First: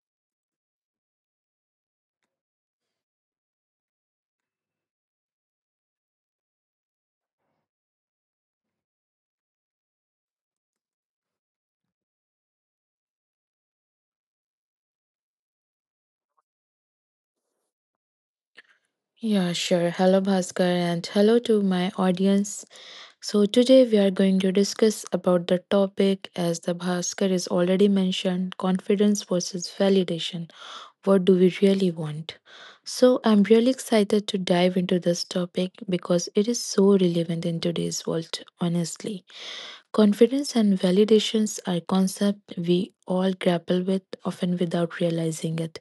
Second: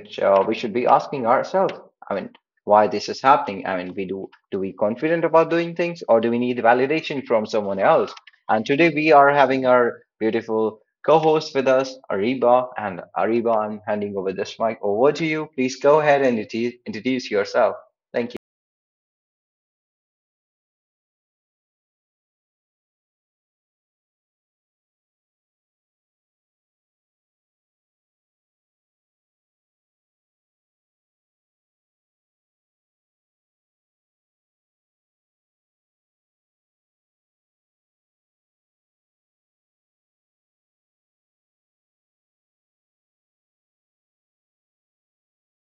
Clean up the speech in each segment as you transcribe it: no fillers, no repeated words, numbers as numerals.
which we should be asking ourselves. I mean, why this is happening? I mean, we do do we confident about doing things, or do we need validation from someone else? And today we are having our beautiful co-hosts with us, Ariba. And Ariba, I'm handing over this mic over to you. Please go ahead and introduce yourself. Thank you. Yeah, sure. Hello, Bhaskar, and hello to my audience. So today we are going to discuss about the topic, as the Bhaskar is already mentioned, confidence versus validation. What do we really want? So I'm really excited to dive into this topic because it is so relevant in today's world, honestly. Confidence and validations are concepts we all grapple with, often without realizing it.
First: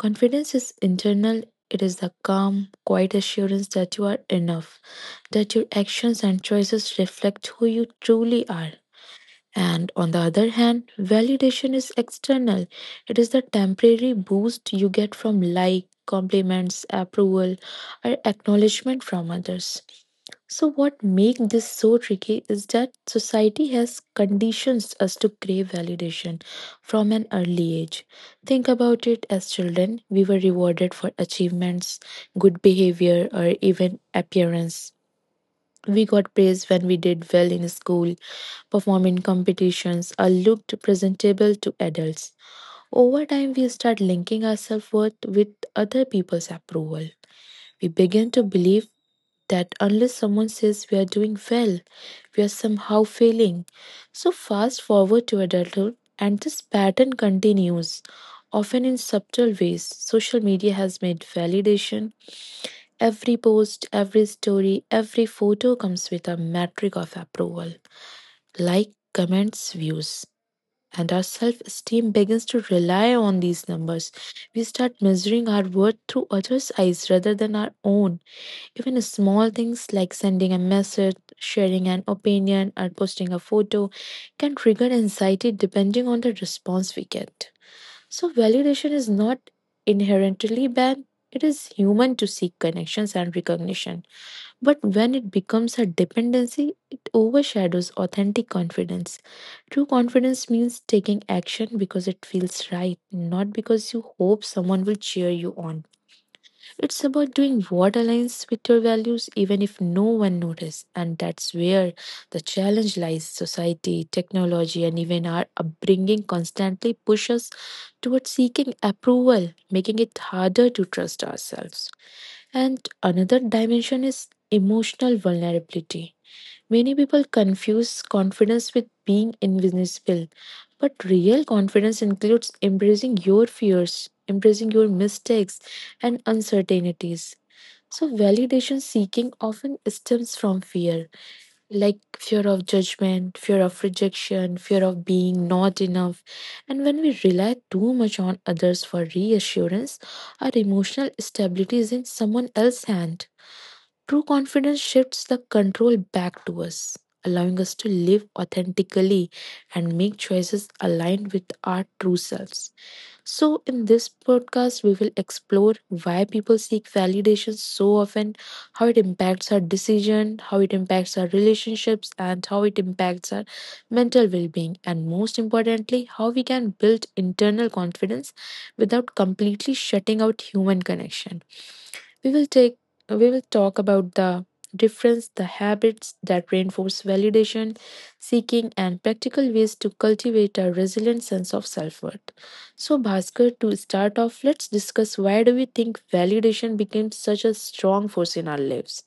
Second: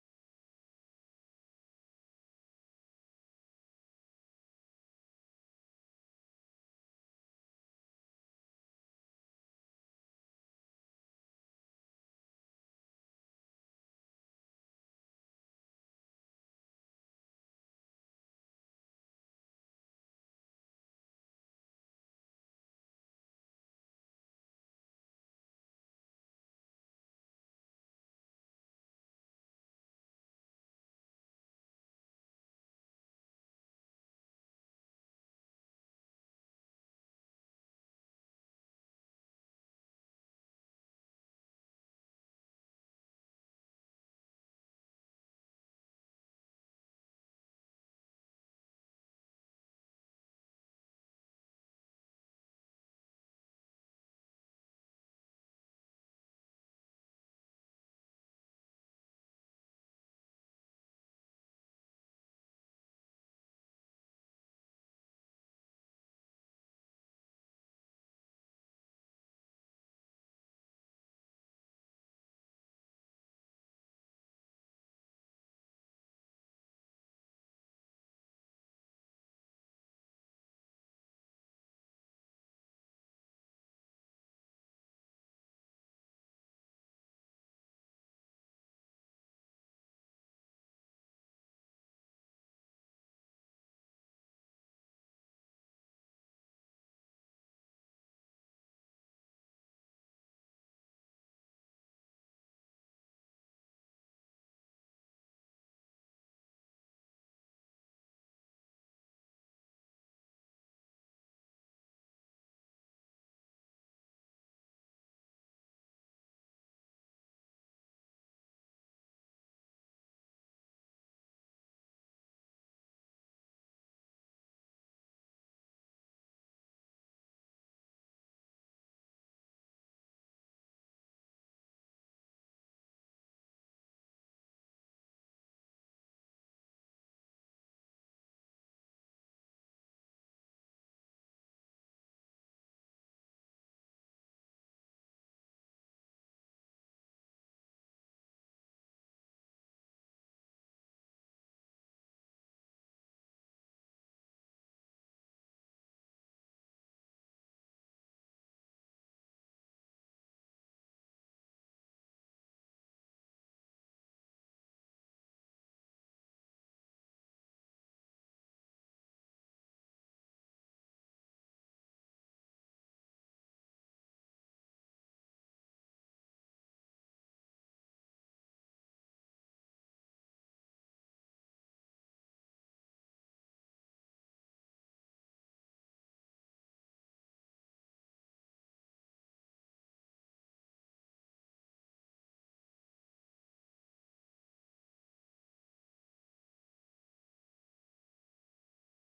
Confidence is internal, it is the calm, quiet assurance that you are enough, that your actions and choices reflect who you truly are. And on the other hand, validation is external. It is the temporary boost you get from like, compliments, approval, or acknowledgement from others. So, what makes this so tricky is that society has conditioned us to crave validation from an early age. Think about it as children, we were rewarded for achievements, good behavior, or even appearance. We got praise when we did well in school, performed in competitions, or looked presentable to adults. Over time, we start linking our self worth with other people's approval. We begin to believe that unless someone says we are doing well, we are somehow failing. So, fast forward to adulthood, and this pattern continues, often in subtle ways. Social media has made validation. Every post, every story, every photo comes with a metric of approval like, comments, views. And our self esteem begins to rely on these numbers. We start measuring our worth through others' eyes rather than our own. Even small things like sending a message, sharing an opinion, or posting a photo can trigger anxiety depending on the response we get. So, validation is not inherently bad. It is human to seek connections and recognition. But when it becomes a dependency, it overshadows authentic confidence. True confidence means taking action because it feels right, not because you hope someone will cheer you on. It's about doing what aligns with your values, even if no one notices. And that's where the challenge lies. Society, technology, and even our upbringing constantly push us towards seeking approval, making it harder to trust ourselves. And another dimension is emotional vulnerability. Many people confuse confidence with being invisible, but real confidence includes embracing your fears, embracing your mistakes and uncertainties, so, validation seeking often stems from fear, like fear of judgment, fear of rejection, fear of being not enough. And when we rely too much on others for reassurance, our emotional stability is in someone else's hand. True confidence shifts the control back to us, allowing us to live authentically and make choices aligned with our true selves. So, in this podcast, we will explore why people seek validation so often, how it impacts our decision, how it impacts our relationships, and how it impacts our mental well being, and most importantly, how we can build internal confidence without completely shutting out human connection. We will take we will talk about the difference, the habits that reinforce validation seeking and practical ways to cultivate a resilient sense of self-worth. So Bhaskar, to start off, let's discuss why do we think validation became such a strong force in our lives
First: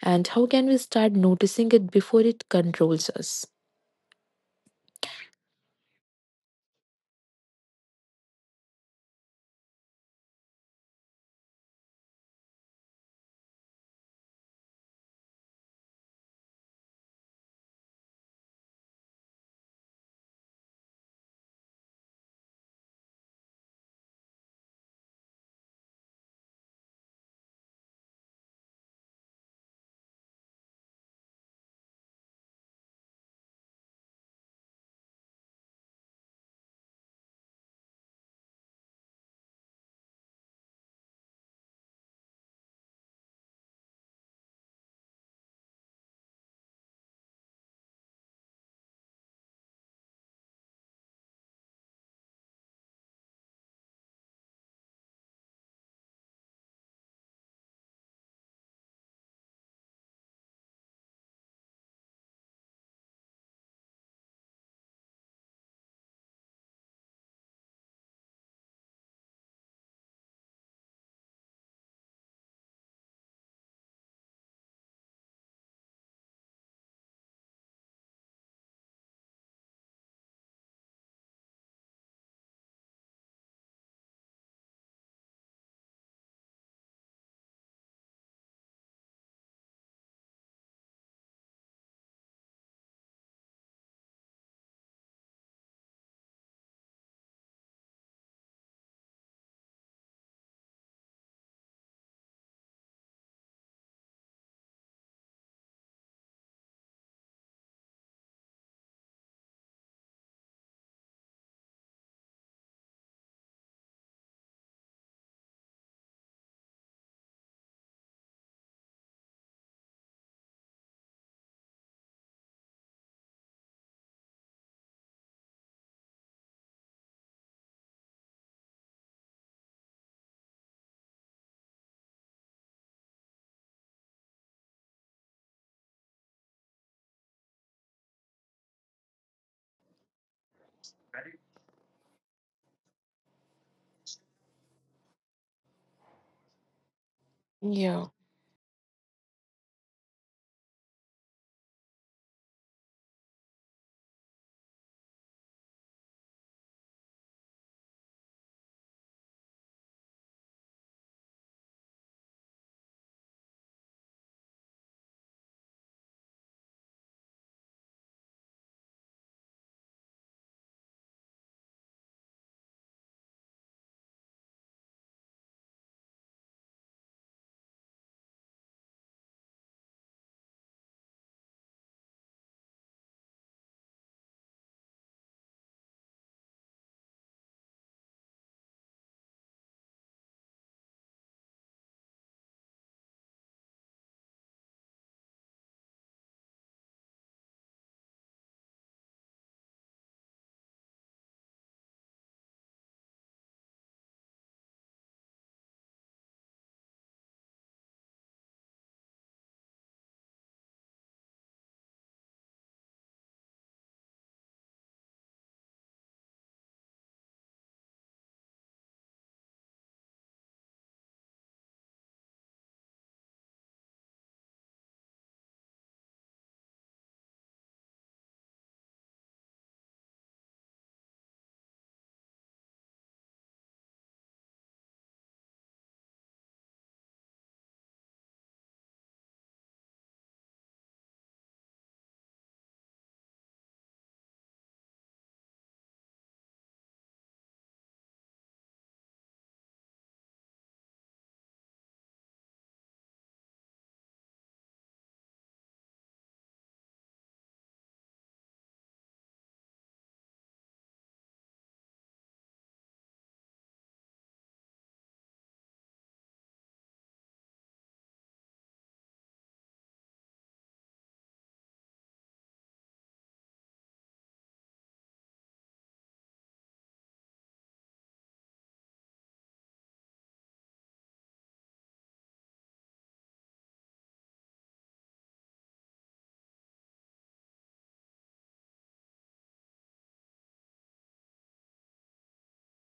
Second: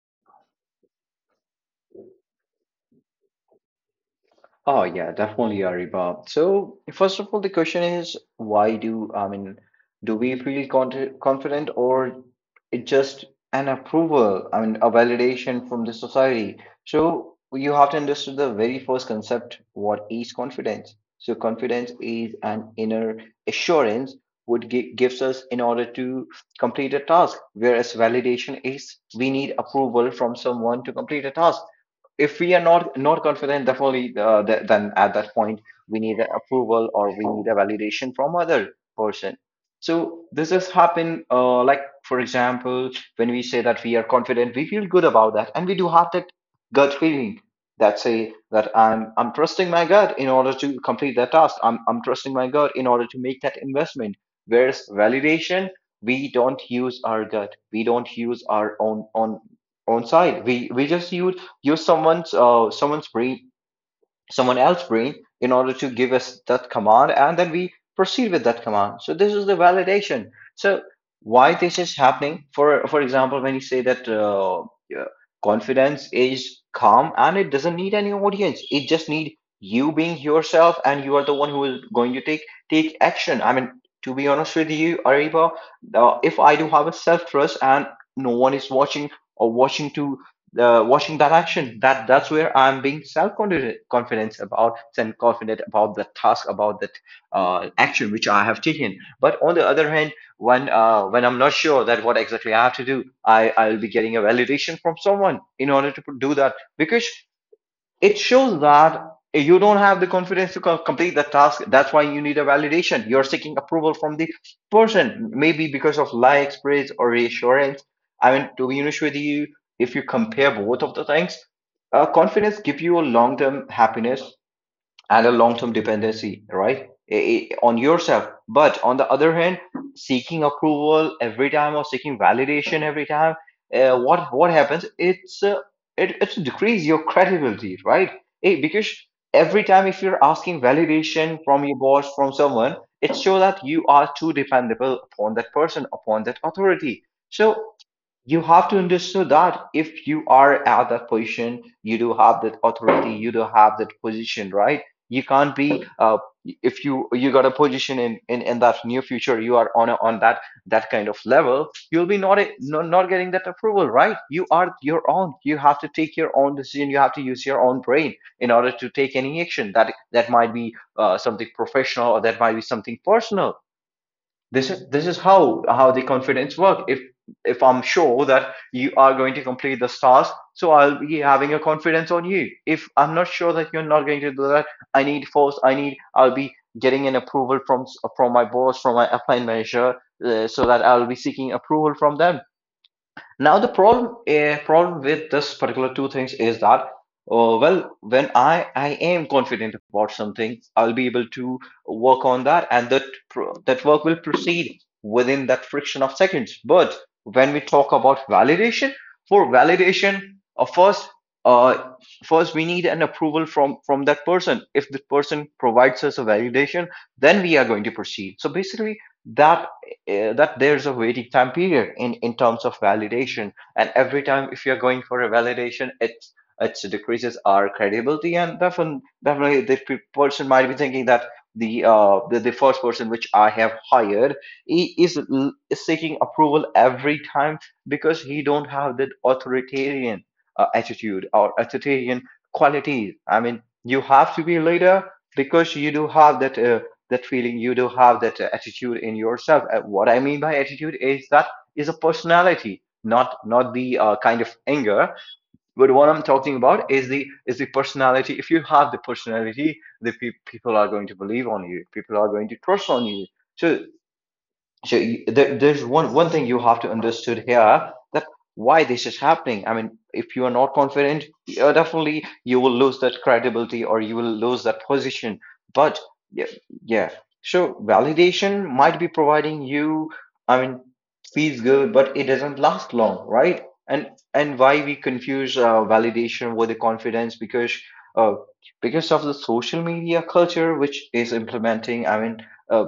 and how can we start noticing it before it controls us? Oh yeah, definitely, Ariba. So first of all, the question is why do I mean do we feel confident or it just an approval? I mean a validation from the society. So you have to understand the very first concept. What is confidence? So confidence is an inner assurance what gives us in order to complete a task, whereas validation is we need approval from someone to complete a task if we are not confident definitely then at that point we need a approval or we need a validation from other person. So this has happened like for example, when we say that we are confident, we feel good about that, and we do have that gut feeling that say that I'm trusting my gut in order to complete that task. I'm trusting my gut in order to make that investment. Whereas validation, we don't use our gut, we don't use our own own side, we just use someone's someone's brain, someone else's brain, in order to give us that command, and then we proceed with that command. So this is the validation. So why this is happening? For example, when you say that yeah, confidence is calm and it doesn't need any audience, it just need you being yourself, and you are the one who is going to take action. I mean, to be honest with you, Ariba, if I do have a self trust and no one is watching or watching to watching that action, that that's where I'm being self-confident about the task, about that action which I have taken. But on the other hand, when when I'm not sure that what exactly I have to do, I'll be getting a validation from someone in order to do that, because it shows that you don't have the confidence to complete the task. That's why you need a validation. You're seeking approval from the person, maybe because of likes, praise, or reassurance. I mean, to be honest with you, if you compare both of the things, confidence give you a long-term happiness and a long-term dependency, right? On yourself. But on the other hand, seeking approval every time or seeking validation every time, what happens? It's decrease your credibility, right? Because every time if you're asking validation from your boss, from someone, it shows that you are too dependable upon that person, upon that authority. So you have to understand that if you are at that position, you do have that authority, you do have that position, right? You can't be if you got a position in in that near future, you are on a, on that that kind of level, you'll be not, a, not getting that approval, right? You are your own. You have to take your own decision. You have to use your own brain in order to take any action, that that might be something professional, or that might be something personal. This is how the confidence work. If I'm sure that you are going to complete the task, so I'll be having a confidence on you. If I'm not sure that you're not going to do that, I need force I need I'll be getting an approval from my boss, from my upline manager, so that I'll be seeking approval from them. Now the problem with this particular two things is that well, when I am confident about something, I'll be able to work on that, and that that work will proceed within that friction of seconds. But when we talk about validation, for validation, uh, first uh, first we need an approval from that person. If the person provides us a validation, then we are going to proceed. So basically that that there's a waiting time period in terms of validation, and every time if you're going for a validation, it's it decreases our credibility and definitely definitely the person might be thinking that the first person which I have hired, he is, seeking approval every time, because he don't have that authoritarian attitude or authoritarian qualities. I mean, you have to be a leader, because you do have that that feeling, you do have that attitude in yourself. What I mean by attitude is that is a personality, not the kind of anger, but what I'm talking about is the personality. If you have the personality, the people are going to believe on you, people are going to trust on you. So so you, there, there's one thing you have to understood here, that why this is happening. I mean, if you are not confident, definitely you will lose that credibility or you will lose that position. But yeah, yeah, so validation might be providing you, I mean, feels good, but it doesn't last long, right? And why we confuse validation with the confidence? Because uh, because of the social media culture which is implementing. I mean, uh,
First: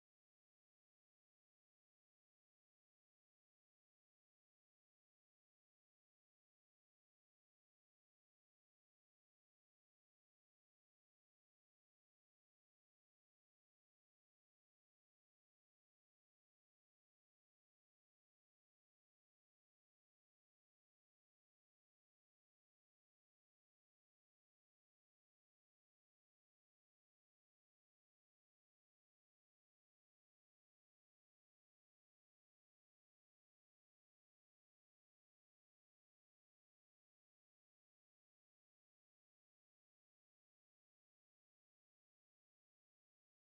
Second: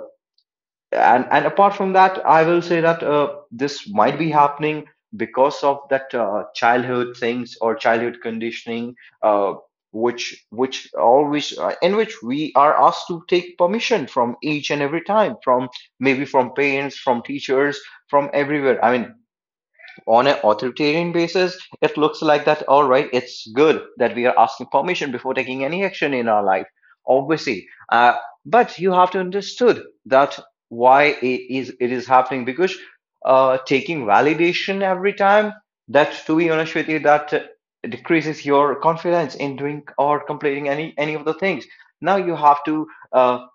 and apart from that, I will say that this might be happening because of that childhood things or childhood conditioning, uh, which always in which we are asked to take permission from each and every time, from maybe from parents, from teachers, from everywhere. I mean, on an authoritarian basis, it looks like that, all right, it's good that we are asking permission before taking any action in our life, obviously. But you have to understood that why it is happening. Because taking validation every time, that, to be honest with you, that decreases your confidence in doing or completing any of the things. Now you have to uh,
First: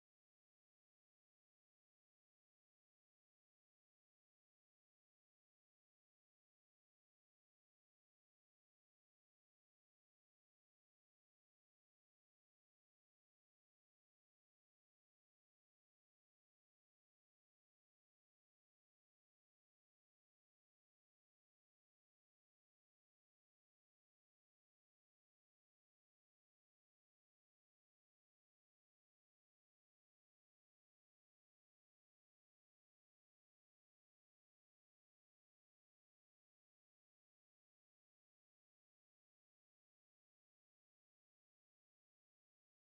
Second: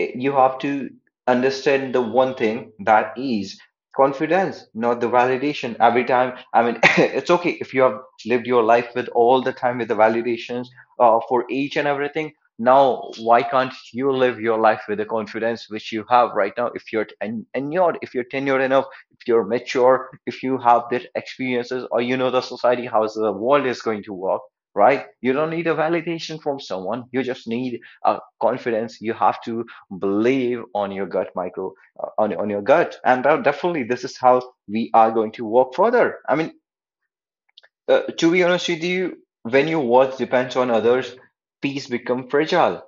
You have to understand the one thing, that is confidence, not the validation every time. I mean, it's okay if you have lived your life with all the time with the validations, for each and everything. Now why can't you live your life with the confidence which you have right now, if you're and you're, if you're tenured enough, if you're mature, if you have that experiences, or you know the society, how the world is going to work, right? You don't need a validation from someone, you just need a confidence. You have to believe on your gut micro, on your gut. And definitely this is how we are going to work further. I mean, to be honest with you, when your worth depends on others, peace become fragile.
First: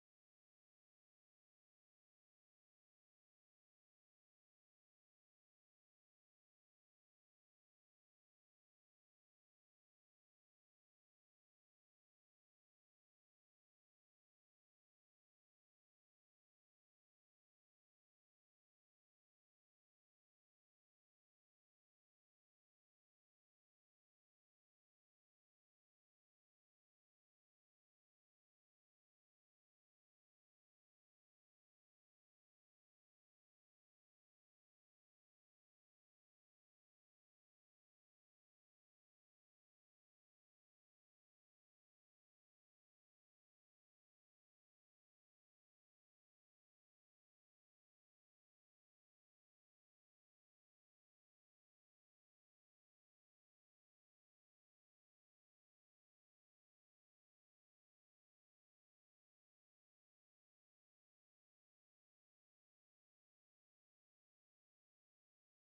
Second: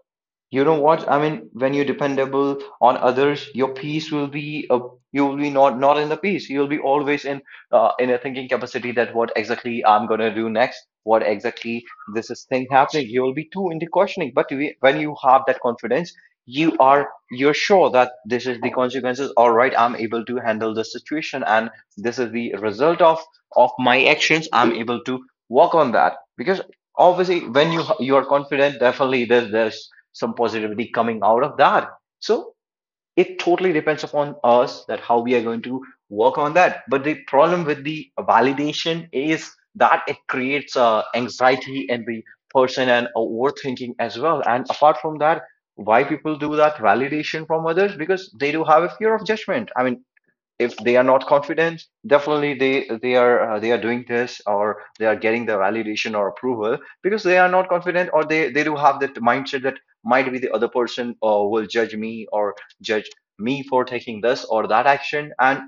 You know what? I mean, when you're dependable on others, your peace will be you will be not in the peace. You'll be always in a thinking capacity, that what exactly I'm gonna do next, what exactly this is thing happening. You will be too into questioning. But we, when you have that confidence, you are you're sure that this is the consequences. All right, I'm able to handle the situation, and this is the result of my actions. I'm able to work on that. Because obviously, when you are confident, definitely there's some positivity coming out of that. So it totally depends upon us that how we are going to work on that. But the problem with the validation is that it creates anxiety in the person and overthinking as well. And apart from that, why people do that validation from others? Because they do have a fear of judgment. I mean, if they are not confident definitely they are they are doing this, or they are getting the validation or approval because they are not confident, or they do have that mindset that might be the other person will judge me or judge me for taking this or that action. And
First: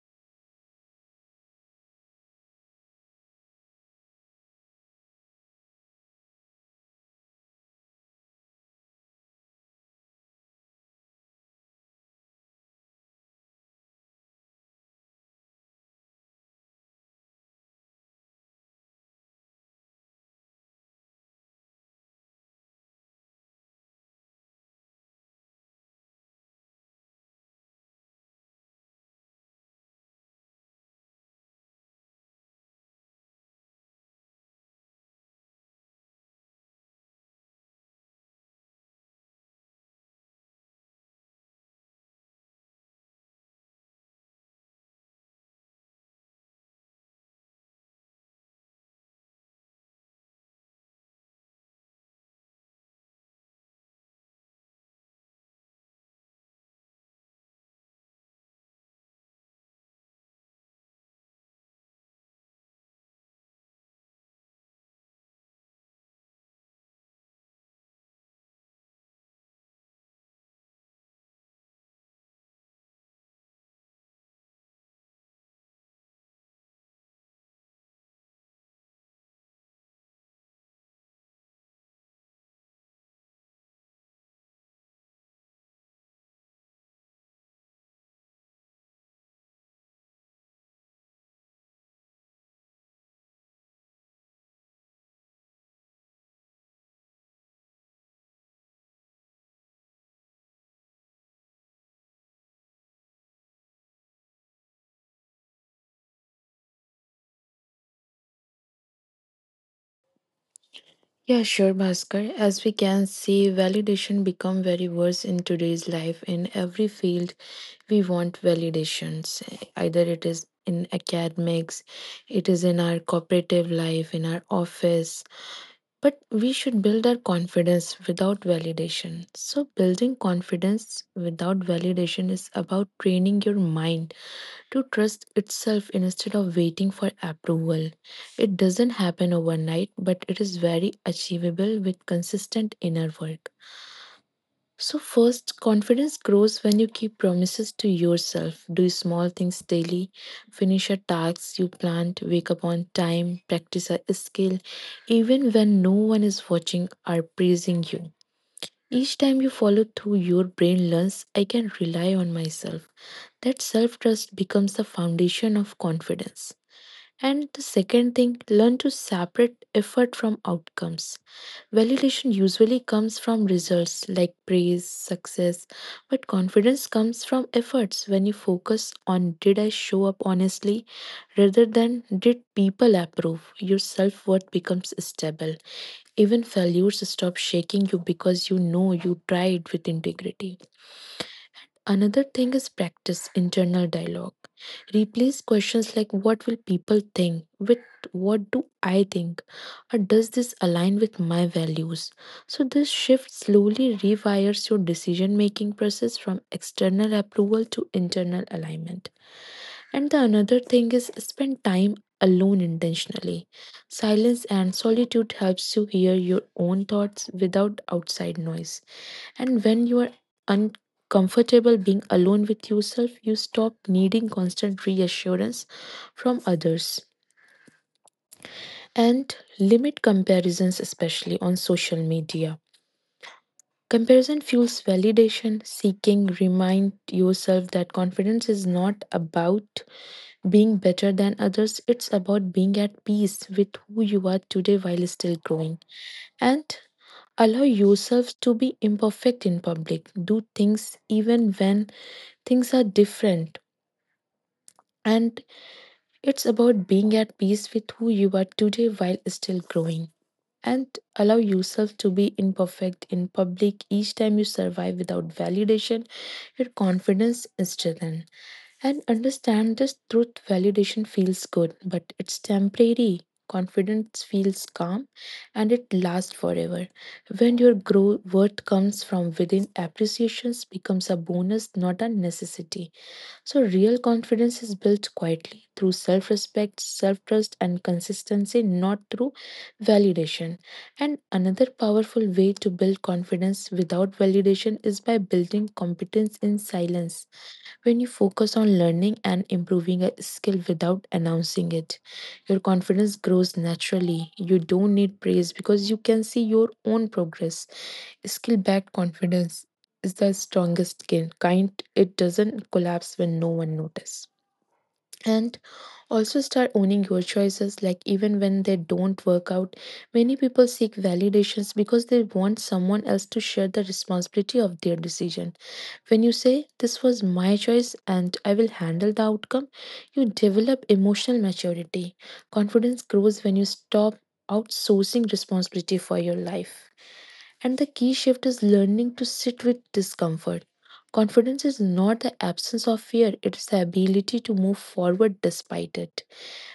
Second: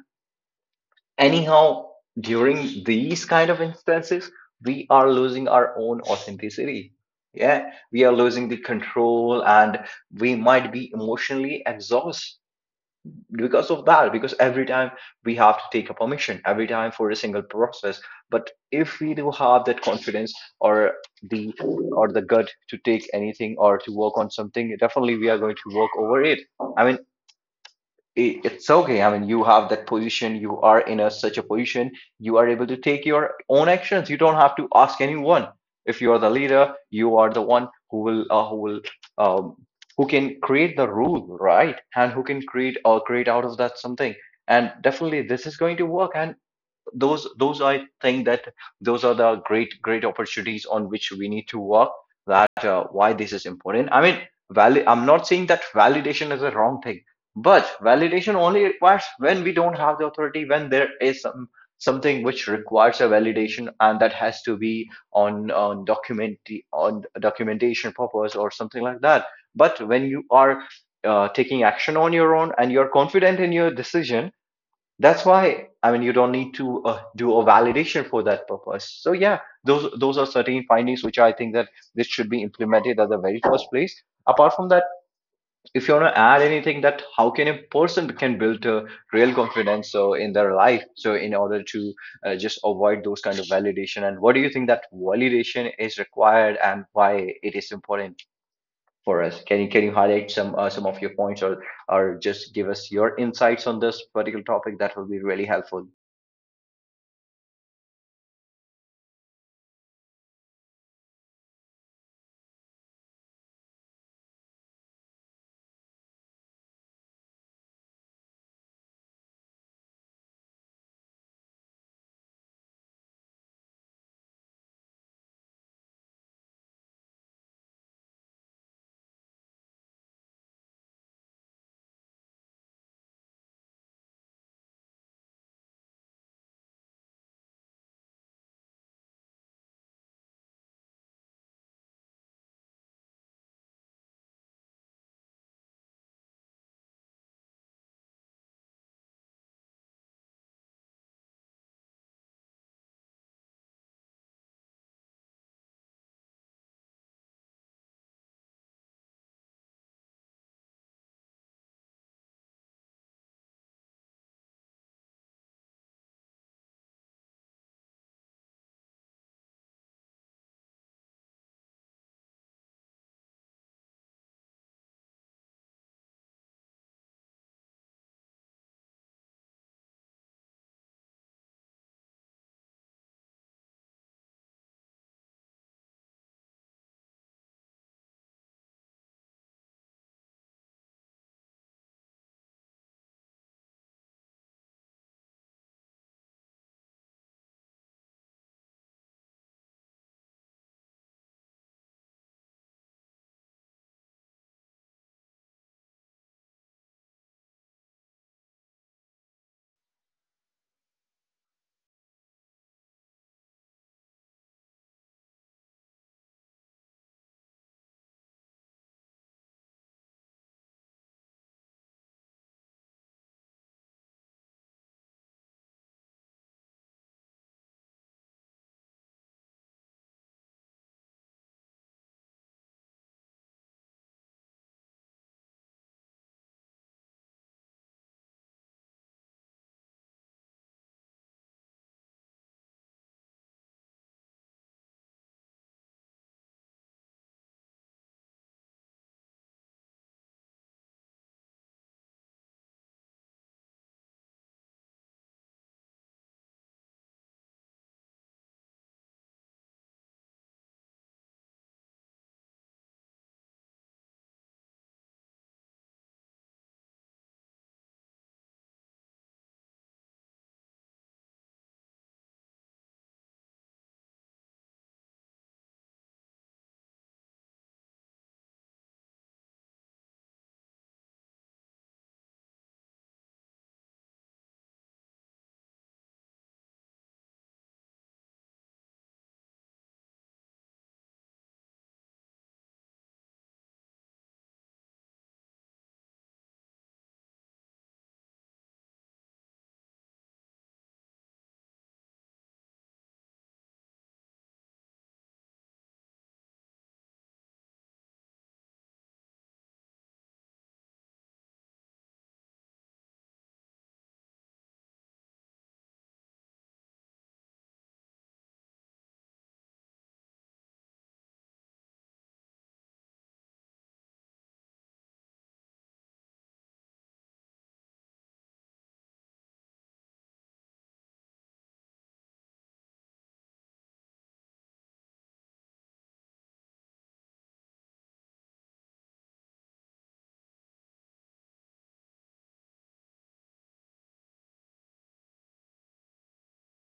anyhow, during these kind of instances, we are losing our own authenticity. Yeah, we are losing the control, and we might be emotionally exhausted because of that, because every time we have to take a permission, every time for a single process. But if we do have that confidence, or the or the gut to take anything or to work on something, definitely we are going to work over it. I mean, it's okay, I mean, you have that position, you are in a such a position, you are able to take your own actions, you don't have to ask anyone. If you are the leader, you are the one who will who will um, who can create the rule, right? And who can create or create out of that something. And definitely this is going to work. And those I think that those are the great opportunities on which we need to work. That why this is important. I mean, valid. I'm not saying that validation is a wrong thing, but validation only requires when we don't have the authority, when there is some something which requires a validation, and that has to be on document, on documentation purpose or something like that. But when you are taking action on your own and you're confident in your decision, that's why, I mean, you don't need to do a validation for that purpose. So yeah, those are certain findings which I think that this should be implemented at the very first place. Apart from that, if you want to add anything that how can a person can build a real confidence so in their life, so in order to just avoid those kind of validation, and what do you think that validation is required and why it is important for us? Can you highlight some of your points, or just give us your insights on this particular topic? That will be really helpful. Yeah, sure, Bhaskar. As we can see, validation become very worse in today's life. In every field, we want validations. Either it is in academics, it is in our cooperative life, in our office. But we should build our confidence without validation. So building confidence without validation is about training your mind to trust itself instead of waiting for approval. It doesn't happen overnight, but it is very achievable with consistent inner work. So, first, confidence grows when you keep promises to yourself. Do small things daily, finish your tasks you planned, wake up on time, practice a skill, even when no one is watching or praising you. Each time you follow through, your brain learns I can rely on myself. That self trust becomes the foundation of confidence. And the second thing, learn to separate effort from outcomes. Validation usually comes from results like praise, success, but confidence comes from efforts when you focus on did I show up honestly rather than did people approve. Your self worth becomes stable. Even failures stop shaking you because you know you tried with integrity. Another thing is practice internal dialogue. Replace questions like what will people think with what do I think or does this align with my values. So this shift slowly rewires your decision making process from external approval to internal alignment. And the another thing is spend time alone intentionally. Silence and solitude helps you hear your own thoughts without outside noise. And when you are uncomfortable being alone with yourself, you stop needing constant reassurance from others and limit comparisons, especially on social media. Comparison fuels validation, seeking, remind yourself that confidence is not about being better than others, it's about being at peace with who you are today while still growing. And allow yourself to be imperfect in public, do things even when things are different. And it's about being at peace with who you are today while still growing. And allow yourself to be imperfect in public each time you survive without validation, your confidence is strengthened. And understand this truth validation feels good, but it's temporary. Confidence feels calm and it lasts forever. When your grow worth comes from within, appreciations becomes a bonus, not a necessity. So, real confidence is built quietly through self respect, self trust, and consistency, not through validation. And another powerful way to build confidence without validation is by building competence in silence. When you focus on learning and improving a skill without announcing it, your confidence grows naturally. You don't need praise because you can see your own progress. Skill backed confidence is the strongest skill, kind it doesn't collapse when no one notices. And also start owning your choices, like even when they don't work out. Many people seek validations because they want someone else to share the responsibility of their decision. When you say, this was my choice and I will handle the outcome, you develop emotional maturity. Confidence grows when you stop outsourcing responsibility for your life. And the key shift is learning to sit with discomfort. Confidence is not the absence of fear, it is the ability to move forward despite it.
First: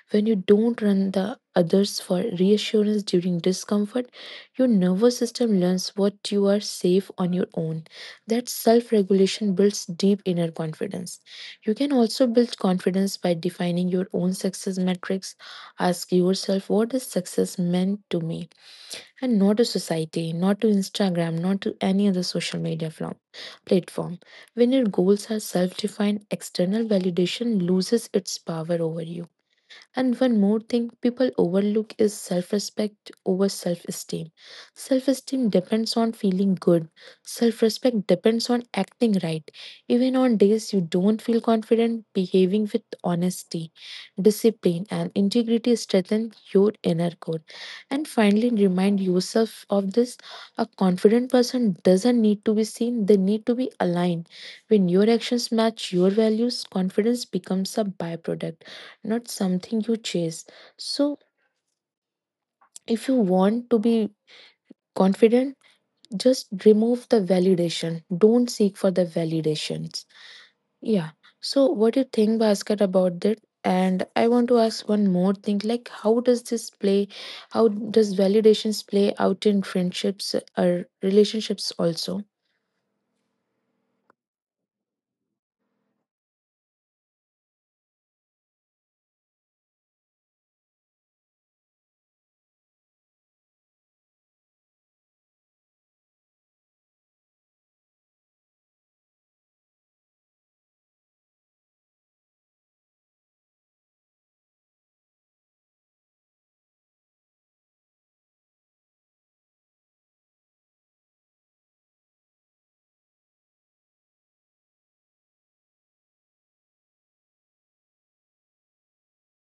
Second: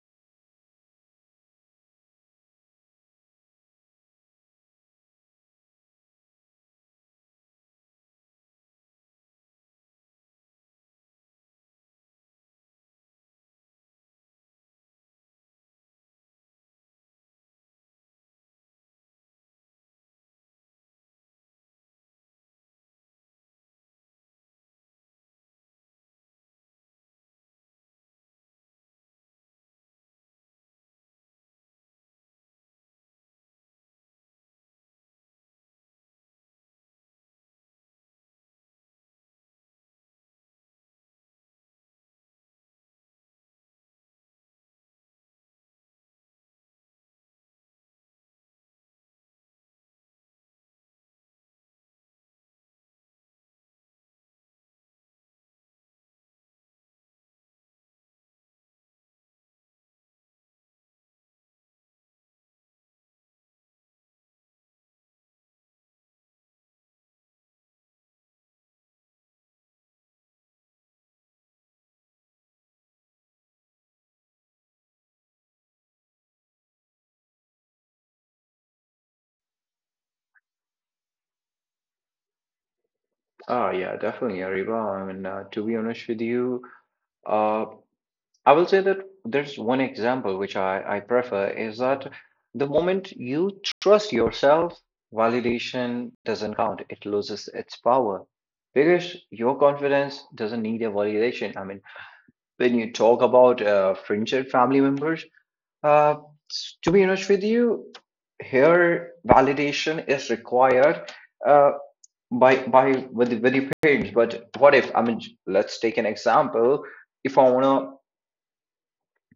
When you don't run the others for reassurance during discomfort, your nervous system learns what you are safe on your own. That self regulation builds deep inner confidence. You can also build confidence by defining your own success metrics. Ask yourself, what does success mean to me? And not to society, not to Instagram, not to any other social media form, platform. When your goals are self defined, external validation loses its power over you. And one more thing people overlook is self respect over self esteem. Self esteem depends on feeling good, self respect depends on acting right. Even on days you don't feel confident, behaving with honesty, discipline, and integrity strengthen your inner core. And finally, remind yourself of this, a confident person doesn't need to be seen, they need to be aligned. When your actions match your values, confidence becomes a byproduct not something you chase. So, if you want to be confident, just remove the validation. Don't seek for the validations. Yeah. So, what do you think, Bhaskar, about that? And I want to ask one more thing like, how does this play? How does validations play out in friendships or relationships also? Ah, yeah, definitely, Ariba. I mean, to be honest with you, uh, I will say that there's one example which I prefer is that the moment you trust yourself, validation doesn't count. It loses its power because your confidence doesn't need a validation. I mean, when you talk about friendship, family members, uh, to be honest with you, here validation is required. Uh, by with the page. But what if, I mean, let's take an example. If I want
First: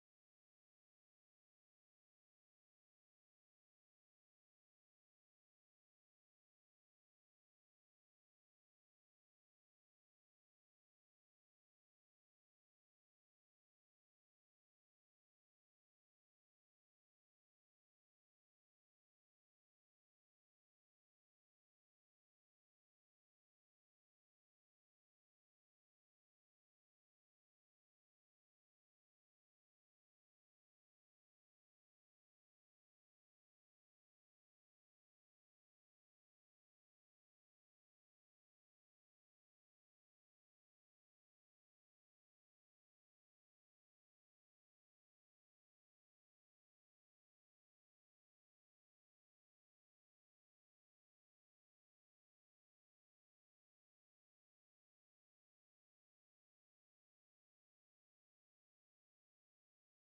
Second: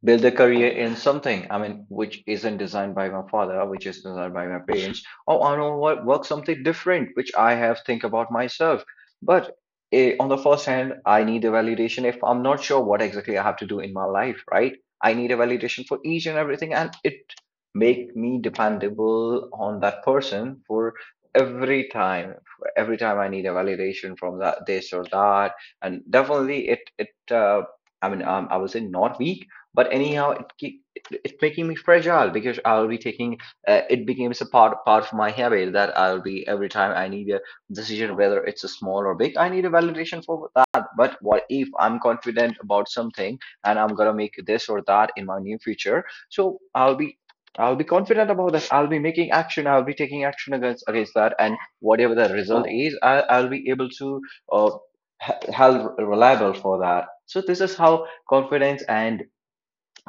build a career in something, I mean which isn't designed by my father, which is designed by my parents, or I know what work something different which I have think about myself, but on the first hand I need a validation. If I'm not sure what exactly I have to do in my life, right, I need a validation for each and everything, and it make me dependable on that person for every time, for every time I need a validation from that, this or that. And definitely it I mean, I would say not weak, but anyhow it keep, it, it's making me fragile because I'll be taking it becomes a part of my habit that I'll be, every time I need a decision, whether it's a small or big, I need a validation for that. But what if I'm confident about something and I'm gonna make this or that in my near future, so I'll be, I'll be confident about that. I'll be making action. I'll be taking action against that, and whatever the result is, I'll be able to uh, held reliable for that. So this is how confidence and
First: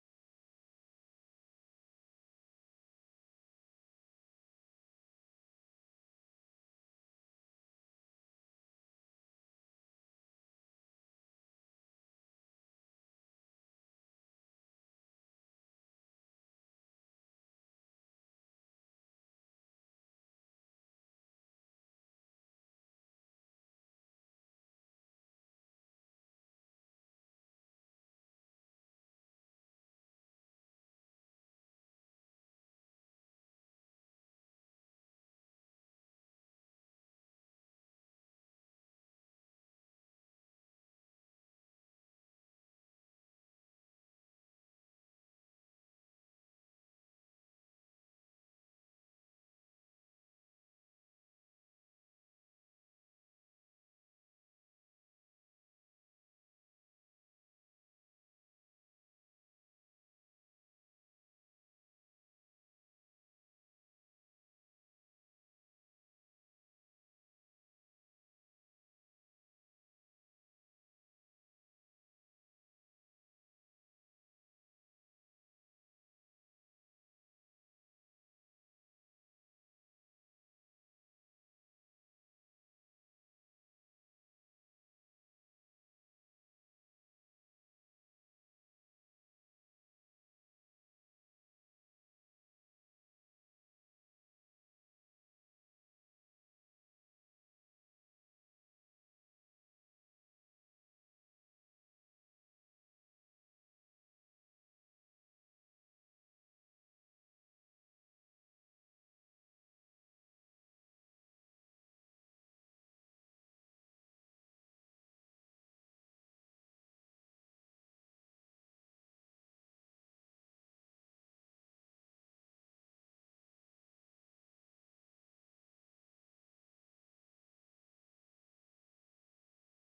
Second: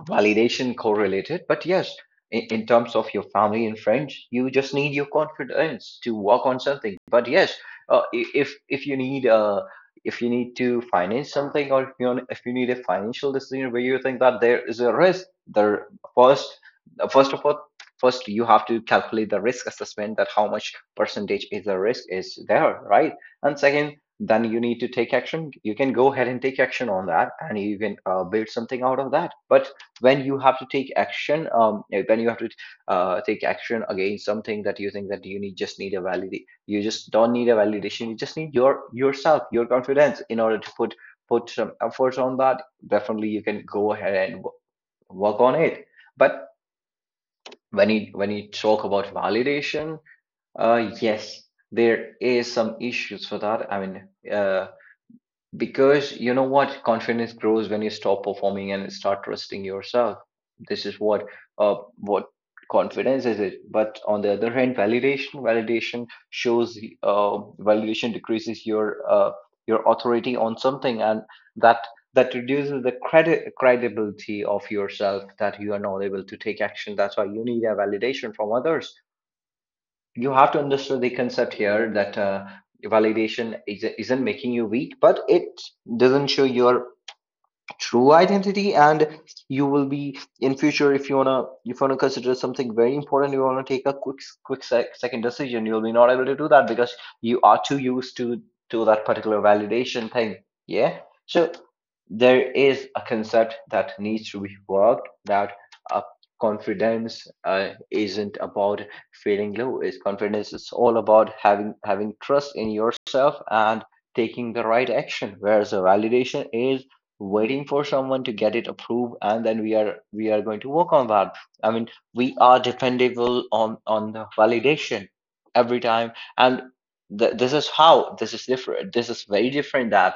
validation correlated. But yes, in terms of your family and friends, you just need your confidence to work on something. But yes, uh, i- if if you need uh if you need to finance something, or if you need a financial decision where you think that there is a risk there, first, first of all, first you have to calculate the risk assessment, that how much percentage is the risk is there, right? And second, then you need to take action. You can go ahead and take action on that, and you can build something out of that. But when you have to take action when you have to take action against something, that you think that you need just need a valid, you just don't need a validation, you just need your yourself, your confidence, in order to put put some efforts on that. Definitely you can go ahead and work on it. But when you talk about validation, yes, there is some issues for that, I mean, uh because you know what, confidence grows when you stop performing and start trusting yourself. This is what confidence is it. But on the other hand, validation shows validation decreases your authority on something, and that that reduces the credit, credibility of yourself, that you are not able to take action, that's why you need a validation from others. You have to understand the concept here that validation is, isn't making you weak, but it doesn't show your true identity. And you will be in future, if you wanna, if you wanna consider something very important, you wanna take a quick second decision, you'll be not able to do that because you are too used to that particular validation thing. Yeah. So there is a concept that needs to be worked, that uh, confidence isn't about feeling low is, confidence is all about having having trust in yourself and taking the right action, whereas the validation is waiting for someone to get it approved, and then we are going to work on that. I mean, we are dependable on the validation every time. And this is how this is different, this is very different than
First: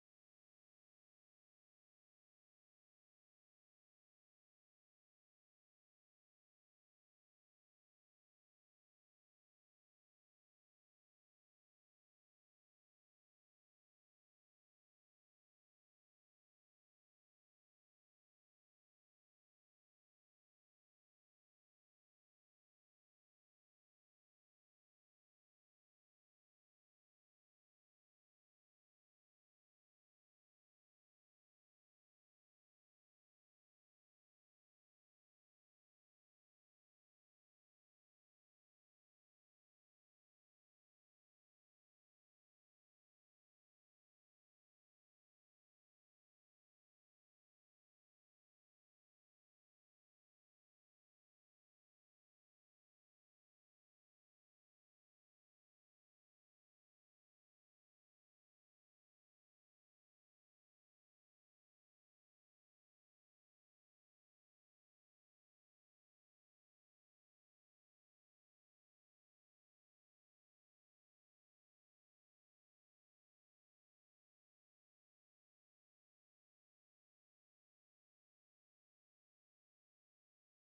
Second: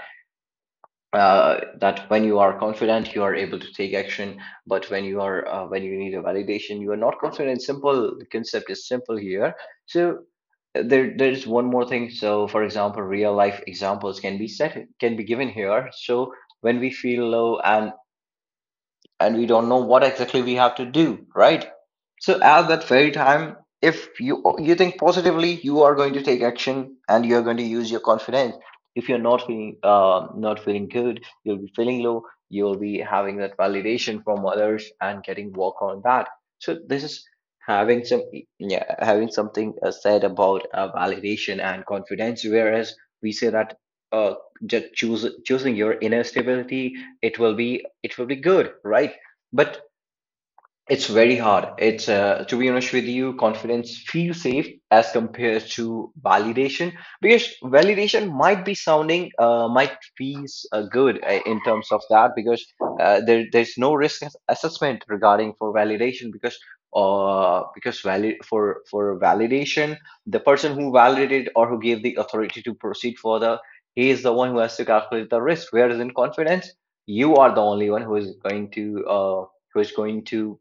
that. When you are confident, you are able to take action, but when you are when you need a validation, you are not confident. Simple, the concept is simple here. So there there is one more thing. So for example, real life examples can be set, can be given here. So when we feel low and we don't know what exactly we have to do, right? So at that very time, if you you think positively, you are going to take action and you are going to use your confidence. If you're not feeling not feeling good, you'll be feeling low. You'll be having that validation from others and getting work on that. So this is having some, yeah, having something said about validation and confidence. Whereas we say that uh, just choose, choosing your inner stability, it will be, it will be good, right? But it's very hard. It's to be honest with you, confidence feels safe as compared to validation, because validation might be sounding might feels good in terms of that, because there there's no risk assessment regarding for validation, because valid, for validation, the person who validated or who gave the authority to proceed further, he is the one who has to calculate the risk. Whereas in confidence, you are the only one who is going to uh who is going to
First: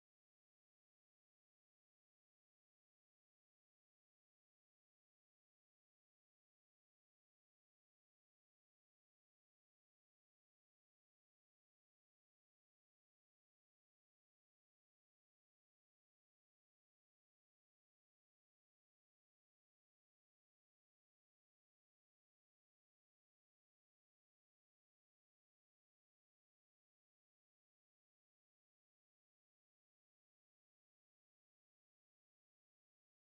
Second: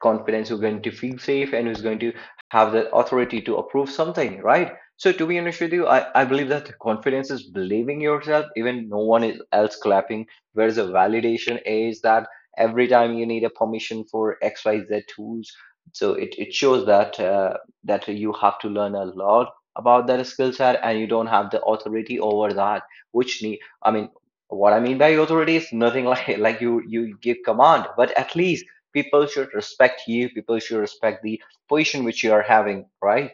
confidence, who's going to feel safe and who's going to have the authority to approve something, right? So to be honest with you, I believe that confidence is believing yourself even no one is else clapping, whereas the validation is that every time you need a permission for xyz tools. So it shows that that you have to learn a lot about that skill set and you don't have the authority over that, which need, I mean, what I mean by authority is nothing like you give command, but at least people should respect you, people should respect the position which you are having, right?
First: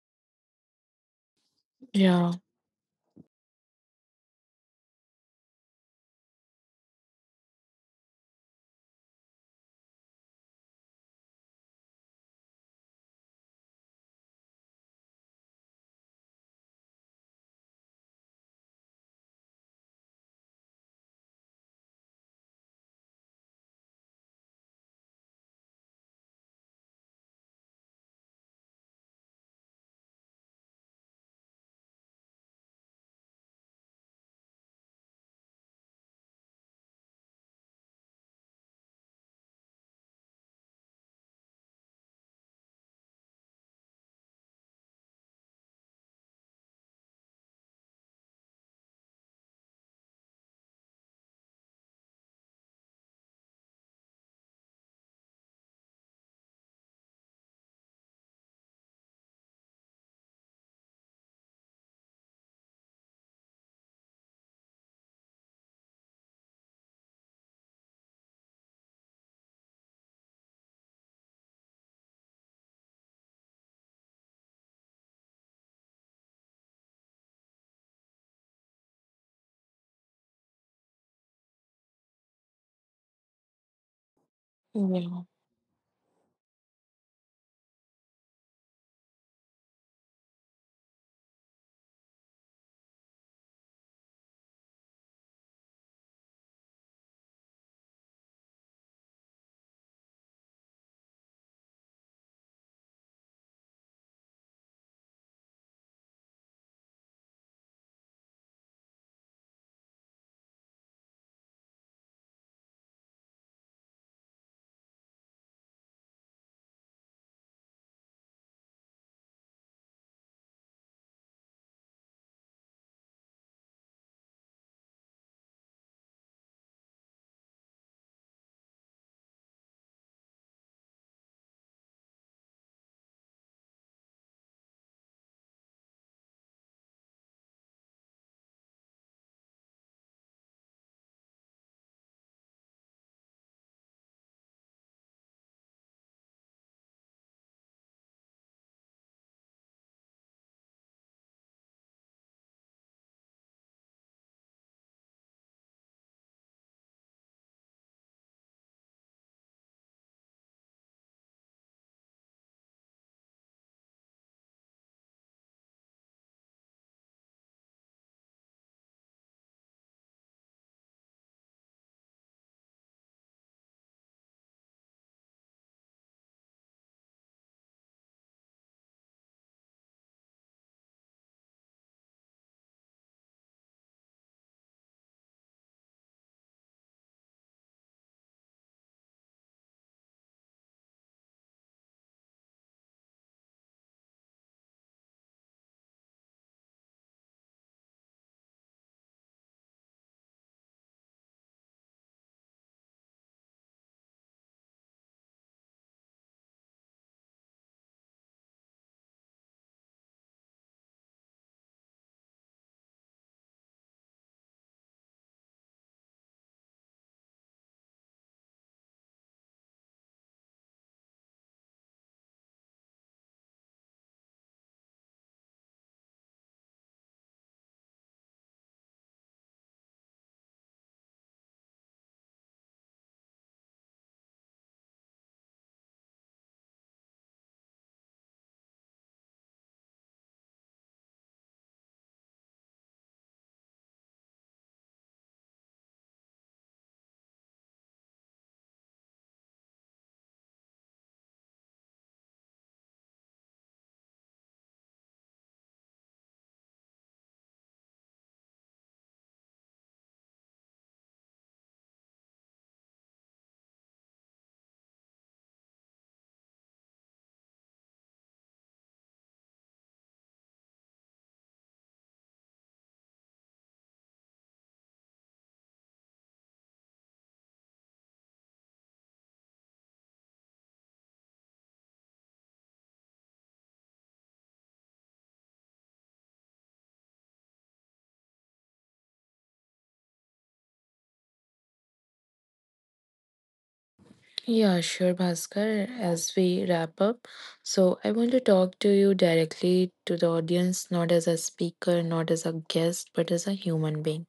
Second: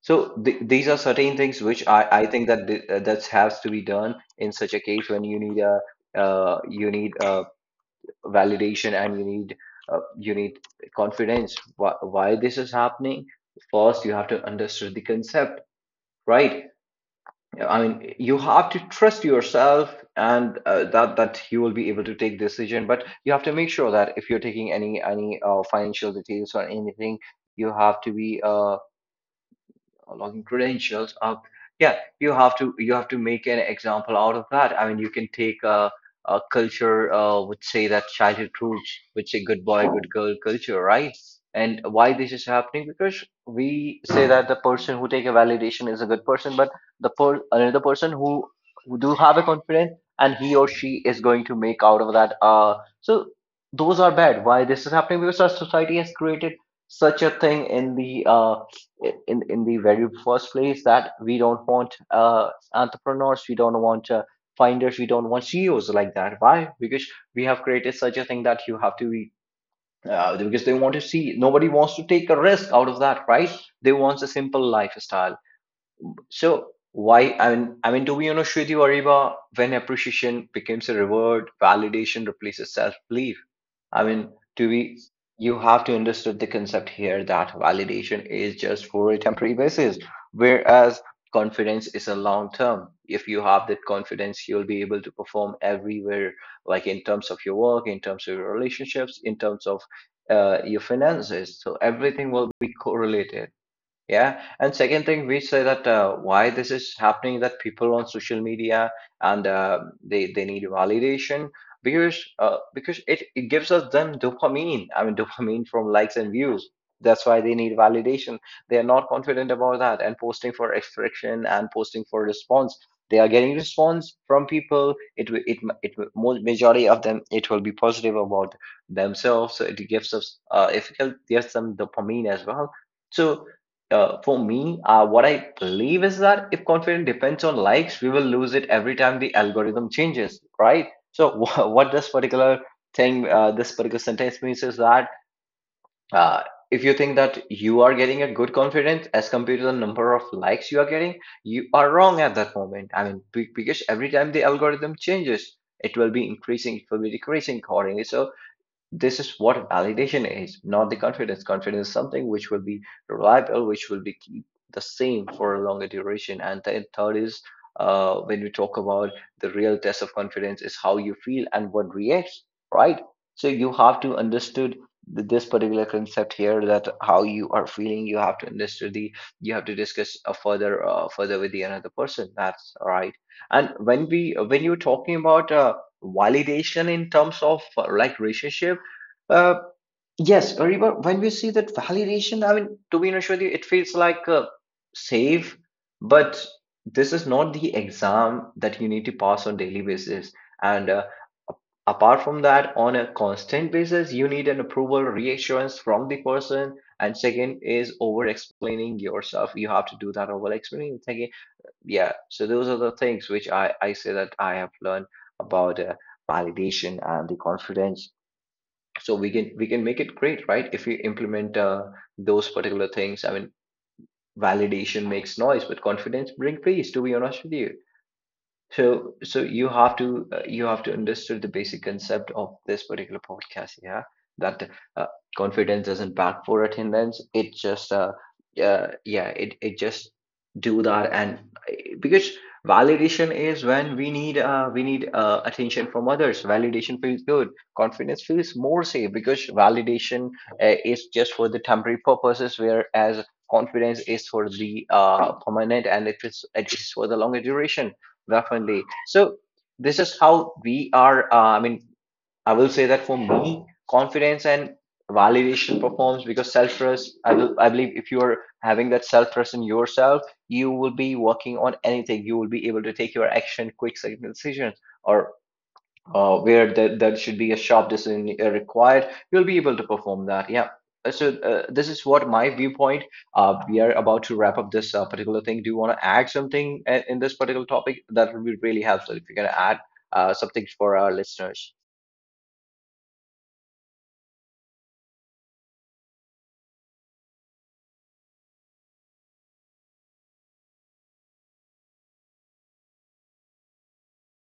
So these are certain things which I Yeah. think that that has to be done in such a case when you need a validation and you need confidence. Why this is happening? First you have to understand the concept, right? I mean, you have to trust yourself, and that that you will be able to take decision. But you have to make sure that if you're taking any financial details or anything, you have to be login credentials up, yeah, you have to make an example out of that. I mean, you can take a culture would say that childhood rules, which say good boy good girl culture, right? And why this is happening? Because we say that the person who take a validation is a good person, but another person who do have a confidence and he or she is going to make out of that, so those are bad. Why this is happening? Because our society has created such a thing in the very first place, that we don't want entrepreneurs, we don't want finders, we don't want CEOs like that. Why? Because we have created such a thing that you have to be. Because they want to see, nobody wants to take a risk out of that, right? They want a simple lifestyle. So why, I mean to be honest with you, Ariba, when appreciation becomes a reward, validation replaces self-belief. I mean, to be, Yeah. you have to understand the concept here that validation is just for a temporary basis, whereas confidence is a long term. If you have that confidence, you'll be able to perform everywhere, like in terms of your work, in terms of your relationships, in terms of your finances. So everything will be correlated. Yeah, and second thing we say that why this is happening, that people on social media and they need validation because it gives us them dopamine. I mean dopamine from likes and views. That's why they need validation. They are not confident about that, and posting for expression and posting for response. They are getting response from people. It will majority of them it will be positive about themselves. So it gives us it gives them dopamine as well. So for me, what I believe is that if confidence depends on likes, we will lose it every time the algorithm changes, right? So what this particular thing, this particular sentence means is that, uh, if you think that you are getting a good confidence as compared to the number of likes you are getting, you are wrong at that moment. I mean, because every time the algorithm changes, it will be increasing, it will be decreasing accordingly. So this is what validation is, not the confidence. Confidence is something which will be reliable, which will be keep the same for a longer duration. And then third is, when we talk about the real test of confidence is how you feel and what reacts, right? So you have to understood this particular concept here, that how you are feeling. You have to understand the. You have to discuss further further with the another person. That's right. And when we when you're talking about validation in terms of like relationship, uh, yes, Ariba, when we see that validation, I mean, to be honest with you, it feels like a save, but this is not the exam that you need to pass on daily basis. And apart from that, on a constant basis, you need an approval reassurance from the person. And second is over explaining yourself. You have to do that over explaining. Again, yeah. So those are the things which I say that I have learned about validation and the confidence. So we can make it great, right, if we implement those particular things. I mean, validation makes noise but confidence brings peace, to be honest with you. So, so you have to understand the basic concept of this particular podcast, yeah. That uh, confidence doesn't back for attendance. It just, yeah, it just do that, and uh, because validation is when we need attention from others. Validation feels good. Confidence feels more safe, because validation is just for the temporary purposes, whereas confidence is for the permanent, and it is for the longer duration. Definitely. So this is how we are. I mean, I will say that for me, confidence and validation performs because self trust. I will. I believe if you are having that self trust in yourself, you will be working on anything. You will be able to take your action, quick second decisions, or where there should be a sharp decision required, you'll be able to perform that. Yeah. So this is what my viewpoint. We are about to wrap up this particular thing. Do you want to add something in this particular topic? That would be really helpful if you can add something for our listeners. Yeah, sure, Bhaskar. As we wrap up, so I want to talk to you directly to the audience, not as a speaker, not as a guest, but as a human being.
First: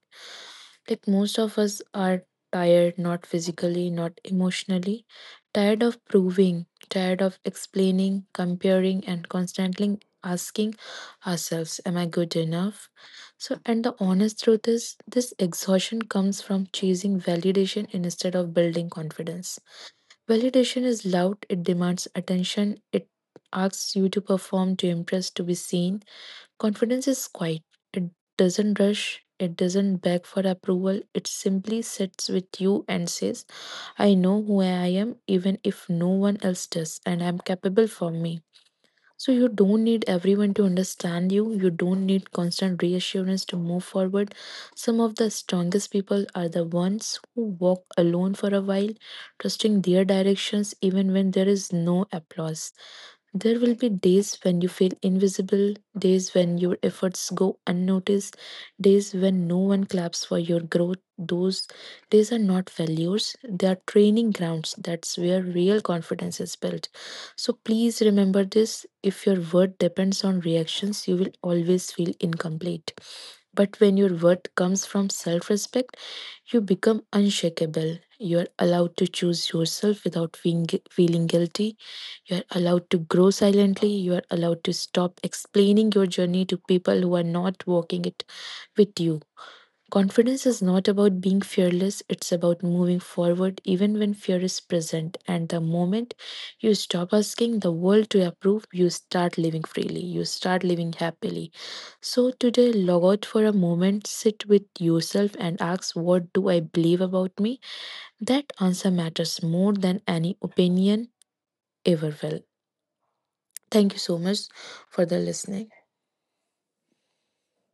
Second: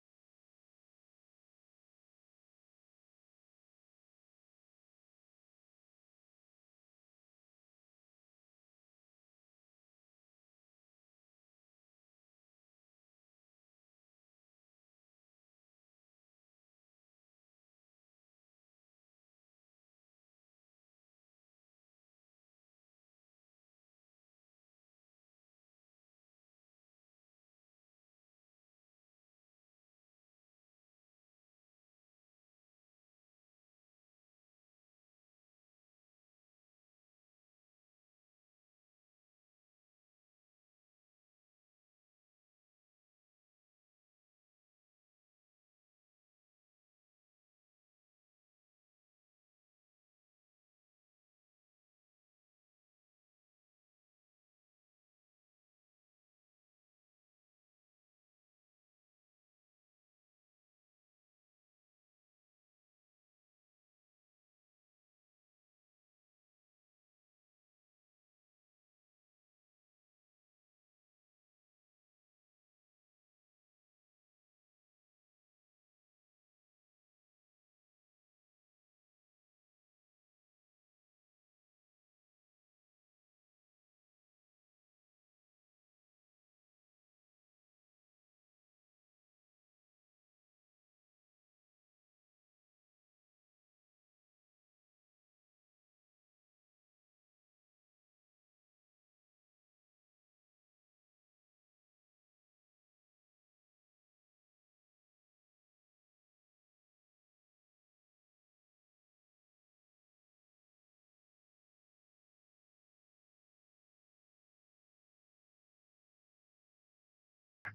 Like most of us are tired, not physically, not emotionally, tired of proving, tired of explaining, comparing, and constantly asking ourselves, am I good enough? So, and the honest truth is, this exhaustion comes from chasing validation instead of building confidence. Validation is loud, it demands attention, it asks you to perform, to impress, to be seen. Confidence is quiet, it doesn't rush, it doesn't beg for approval, it simply sits with you and says, I know who I am, even if no one else does, and I'm capable for me. So you don't need everyone to understand you. You don't need constant reassurance to move forward. Some of the strongest people are the ones who walk alone for a while, trusting their directions even when there is no applause. There will be days when you feel invisible, days when your efforts go unnoticed, days when no one claps for your growth. Those days are not failures, they are training grounds. That's where real confidence is built. So please remember this, if your worth depends on reactions, you will always feel incomplete. But when your worth comes from self respect, you become unshakable. You are allowed to choose yourself without feeling guilty. You're allowed to grow silently. You're allowed to stop explaining your journey to people who are not walking it with you. Confidence is not about being fearless, it's about moving forward even when fear is present. And the moment you stop asking the world to approve, you start living freely, you start living happily. So today, log out for a moment, sit with yourself, and ask, what do I believe about me? That answer matters more than any opinion ever will. Thank you so much for the listening.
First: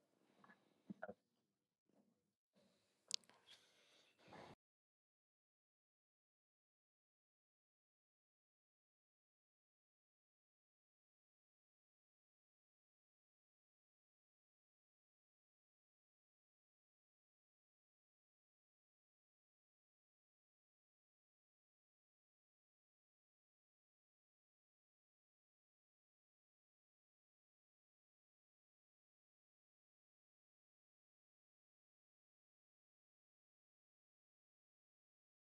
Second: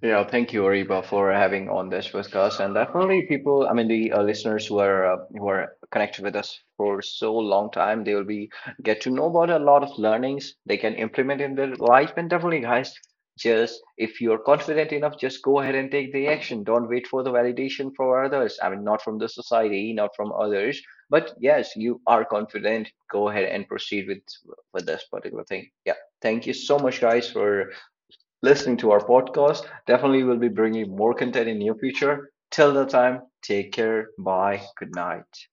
Yeah, thank you, Ariba, for having on this podcast. And definitely, people, I mean, the listeners who are connected with us for so long time, they will be get to know about a lot of learnings they can implement in their life. And definitely, guys, just if you're confident enough, just go ahead and take the action. Don't wait for the validation from others. I mean, not from the society, not from others. But yes, you are confident. Go ahead and proceed with this particular thing. Yeah, thank you so much, guys, for listening to our podcast. Definitely, we'll be bringing more content in the near future. Till that time, take care. Bye. Good night.